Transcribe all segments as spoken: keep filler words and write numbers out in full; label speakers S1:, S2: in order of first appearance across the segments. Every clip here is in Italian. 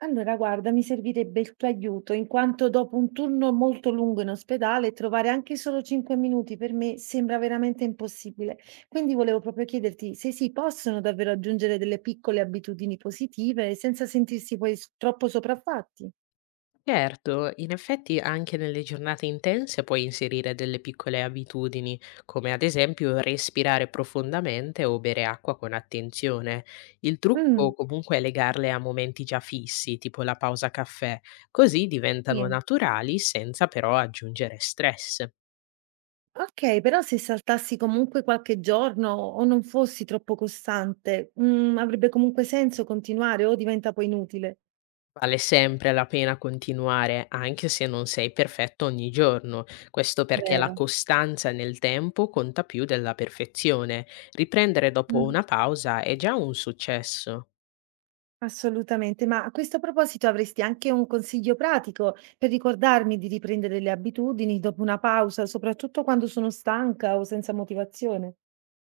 S1: Allora, guarda, mi servirebbe il tuo aiuto, in quanto dopo un turno molto lungo in ospedale, trovare anche solo cinque minuti per me sembra veramente impossibile. Quindi volevo proprio chiederti se si possono davvero aggiungere delle piccole abitudini positive senza sentirsi poi s- troppo sopraffatti.
S2: Certo, in effetti anche nelle giornate intense puoi inserire delle piccole abitudini, come ad esempio respirare profondamente o bere acqua con attenzione. Il trucco
S1: Mm,
S2: comunque è legarle a momenti già fissi, tipo la pausa caffè, così diventano
S1: sì.
S2: naturali senza però aggiungere stress.
S1: Ok, però se saltassi comunque qualche giorno o non fossi troppo costante, mm, avrebbe comunque senso continuare o diventa poi inutile?
S2: Vale sempre la pena continuare, anche se non sei perfetto ogni giorno. Questo perché la
S1: Vero.
S2: costanza nel tempo conta più della perfezione. Riprendere dopo una pausa è già un successo.
S1: Assolutamente, ma a questo proposito avresti anche un consiglio pratico per ricordarmi di riprendere le abitudini dopo una pausa, soprattutto quando sono stanca o senza motivazione?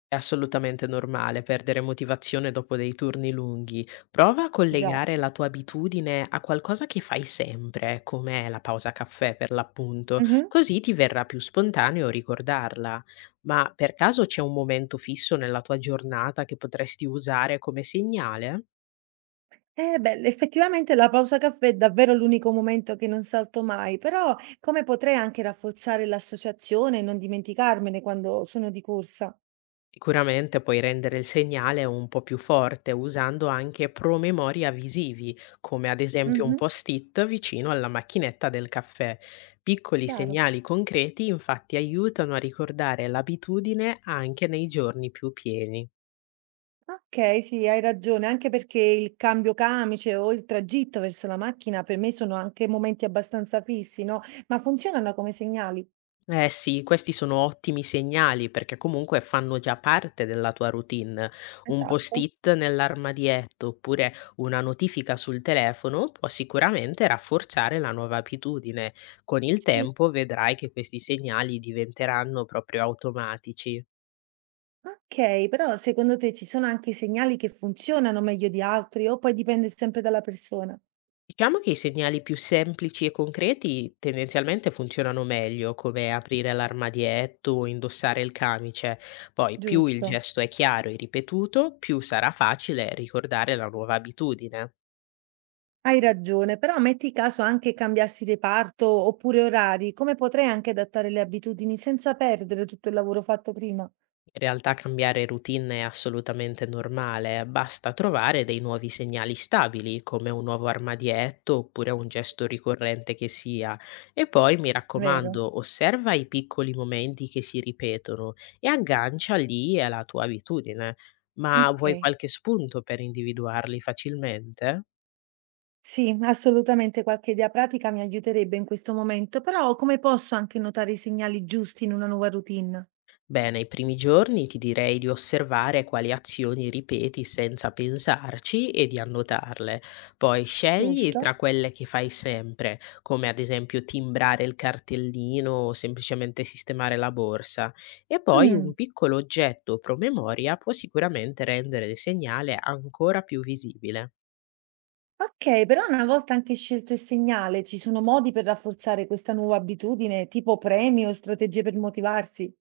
S2: È assolutamente normale perdere motivazione dopo dei turni lunghi. Prova a
S1: Già.
S2: collegare la tua abitudine a qualcosa che fai sempre, come la pausa caffè per l'appunto,
S1: Mhm.
S2: così ti verrà più spontaneo ricordarla. Ma per caso c'è un momento fisso nella tua giornata che potresti usare come segnale?
S1: Eh beh, effettivamente la pausa caffè è davvero l'unico momento che non salto mai, però come potrei anche rafforzare l'associazione e non dimenticarmene quando sono di corsa?
S2: Sicuramente puoi rendere il segnale un po' più forte usando anche promemoria visivi, come ad esempio un
S1: Mhm.
S2: post-it vicino alla macchinetta del caffè. Piccoli
S1: Chiaro.
S2: segnali concreti infatti aiutano a ricordare l'abitudine anche nei giorni più pieni.
S1: Okay, sì, hai ragione, anche perché il cambio camice o il tragitto verso la macchina per me sono anche momenti abbastanza fissi, no, ma funzionano come segnali?
S2: Eh sì, questi sono ottimi segnali perché comunque fanno già parte della tua routine. Un
S1: Esatto,
S2: post-it nell'armadietto oppure una notifica sul telefono può sicuramente rafforzare la nuova abitudine. Con il
S1: sì.
S2: tempo vedrai che questi segnali diventeranno proprio automatici.
S1: Okay, però secondo te ci sono anche segnali che funzionano meglio di altri o poi dipende sempre dalla persona?
S2: Diciamo che i segnali più semplici e concreti tendenzialmente funzionano meglio, come aprire l'armadietto o indossare il camice. Poi più il
S1: Giusto,
S2: gesto è chiaro e ripetuto, più sarà facile ricordare la nuova abitudine.
S1: hai ragione, però metti caso anche cambiassi reparto oppure orari, come potrei anche adattare le abitudini senza perdere tutto il lavoro fatto prima?
S2: In realtà cambiare routine è assolutamente normale, basta trovare dei nuovi segnali stabili, come un nuovo armadietto oppure un gesto ricorrente che sia. E poi, mi
S1: Vero,
S2: raccomando, osserva i piccoli momenti che si ripetono e aggancia lì alla tua abitudine. Ma vuoi
S1: okay.
S2: qualche spunto per individuarli facilmente?
S1: Sì, assolutamente qualche idea pratica mi aiuterebbe in questo momento, però come posso anche notare i segnali giusti in una nuova routine?
S2: Beh, nei primi giorni ti direi di osservare quali azioni ripeti senza pensarci e di annotarle. Poi scegli
S1: Giusto?
S2: tra quelle che fai sempre, come ad esempio timbrare il cartellino o semplicemente sistemare la borsa. E poi un
S1: Mm,
S2: piccolo oggetto o promemoria può sicuramente rendere il segnale ancora più visibile.
S1: ok, però una volta anche scelto il segnale, ci sono modi per rafforzare questa nuova abitudine, tipo premi o strategie per motivarsi?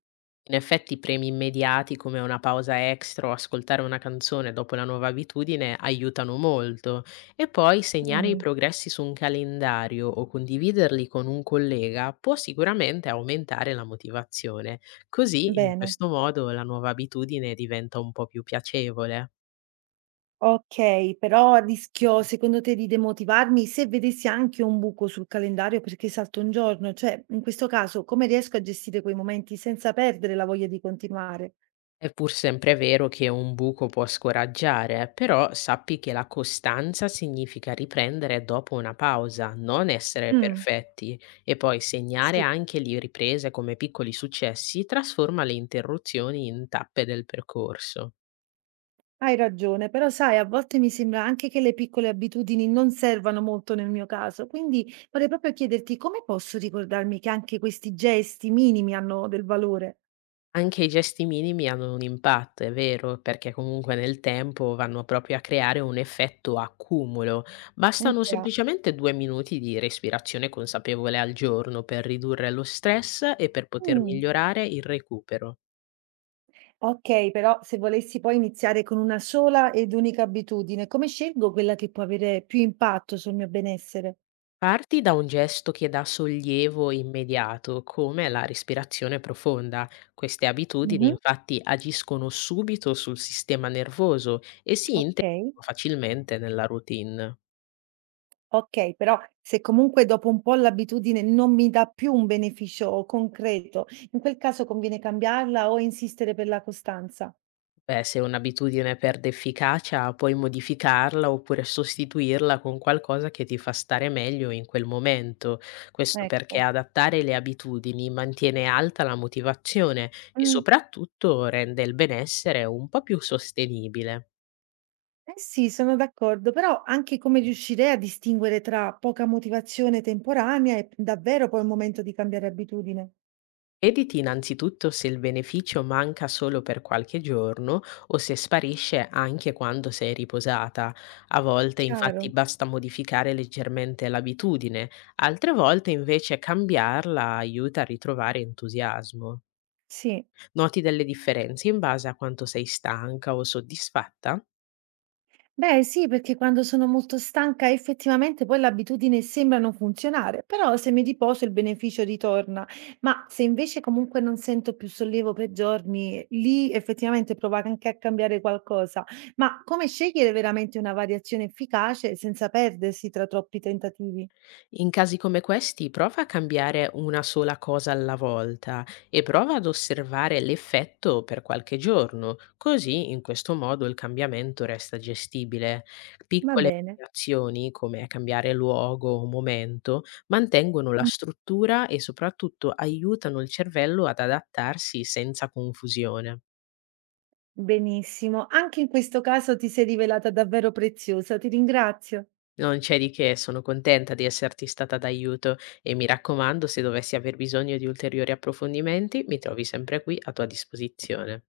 S2: In effetti premi immediati come una pausa extra o ascoltare una canzone dopo la nuova abitudine aiutano molto e poi segnare i
S1: Mm,
S2: progressi su un calendario o condividerli con un collega può sicuramente aumentare la motivazione. Così, in
S1: bene.
S2: questo modo, la nuova abitudine diventa un po' più piacevole.
S1: Ok, però rischio secondo te di demotivarmi se vedessi anche un buco sul calendario perché salto un giorno? Cioè, in questo caso, come riesco a gestire quei momenti senza perdere la voglia di continuare?
S2: È pur sempre vero che un buco può scoraggiare, però sappi che la costanza significa riprendere dopo una pausa, non essere
S1: Mm.
S2: perfetti. E poi segnare
S1: Sì,
S2: anche le riprese come piccoli successi trasforma le interruzioni in tappe del percorso.
S1: hai ragione, però sai a volte mi sembra anche che le piccole abitudini non servano molto nel mio caso, quindi vorrei proprio chiederti come posso ricordarmi che anche questi gesti minimi hanno del valore?
S2: Anche i gesti minimi hanno un impatto, è vero, perché comunque nel tempo vanno proprio a creare un effetto accumulo.
S1: Eh
S2: Bastano
S1: già.
S2: semplicemente due minuti di respirazione consapevole al giorno per ridurre lo stress e per poter
S1: Mm.
S2: migliorare il recupero.
S1: Ok, però se volessi poi iniziare con una sola ed unica abitudine, come scelgo quella che può avere più impatto sul mio benessere?
S2: Parti da un gesto che dà sollievo immediato, come la respirazione profonda. Queste abitudini
S1: Mhm.
S2: infatti agiscono subito sul sistema nervoso e si
S1: Ok.
S2: integrano facilmente nella routine.
S1: Okay, però se comunque dopo un po' l'abitudine non mi dà più un beneficio concreto, in quel caso conviene cambiarla o insistere per la costanza?
S2: Beh, se un'abitudine perde efficacia, puoi modificarla oppure sostituirla con qualcosa che ti fa stare meglio in quel momento. Questo perché
S1: Ecco.
S2: adattare le abitudini mantiene alta la motivazione e
S1: Mh.
S2: soprattutto rende il benessere un po' più sostenibile.
S1: Eh sì, sono d'accordo, però anche come riuscirei a distinguere tra poca motivazione temporanea e p davvero poi un momento di cambiare abitudine?
S2: Editi innanzitutto se il beneficio manca solo per qualche giorno o se sparisce anche quando sei riposata. A volte infatti
S1: Chiaro,
S2: basta modificare leggermente l'abitudine, altre volte invece cambiarla aiuta a ritrovare entusiasmo.
S1: sì.
S2: Noti delle differenze in base a quanto sei stanca o soddisfatta?
S1: Beh, sì, perché quando sono molto stanca effettivamente poi l'abitudine sembra non funzionare, però se mi riposo il beneficio ritorna. Ma se invece comunque non sento più sollevo per giorni, lì effettivamente prova anche a cambiare qualcosa. Ma come scegliere veramente una variazione efficace senza perdersi tra troppi tentativi?
S2: In casi come questi, prova a cambiare una sola cosa alla volta e prova ad osservare l'effetto per qualche giorno, così in questo modo il cambiamento resta gestibile.
S1: Va
S2: Piccole
S1: bene.
S2: azioni come cambiare luogo o momento mantengono la struttura e soprattutto aiutano il cervello ad adattarsi senza confusione.
S1: Benissimo, anche in questo caso ti sei rivelata davvero preziosa, ti ringrazio.
S2: Non c'è di che, sono contenta di esserti stata d'aiuto e mi raccomando, se dovessi aver bisogno di ulteriori approfondimenti, mi trovi sempre qui a tua disposizione.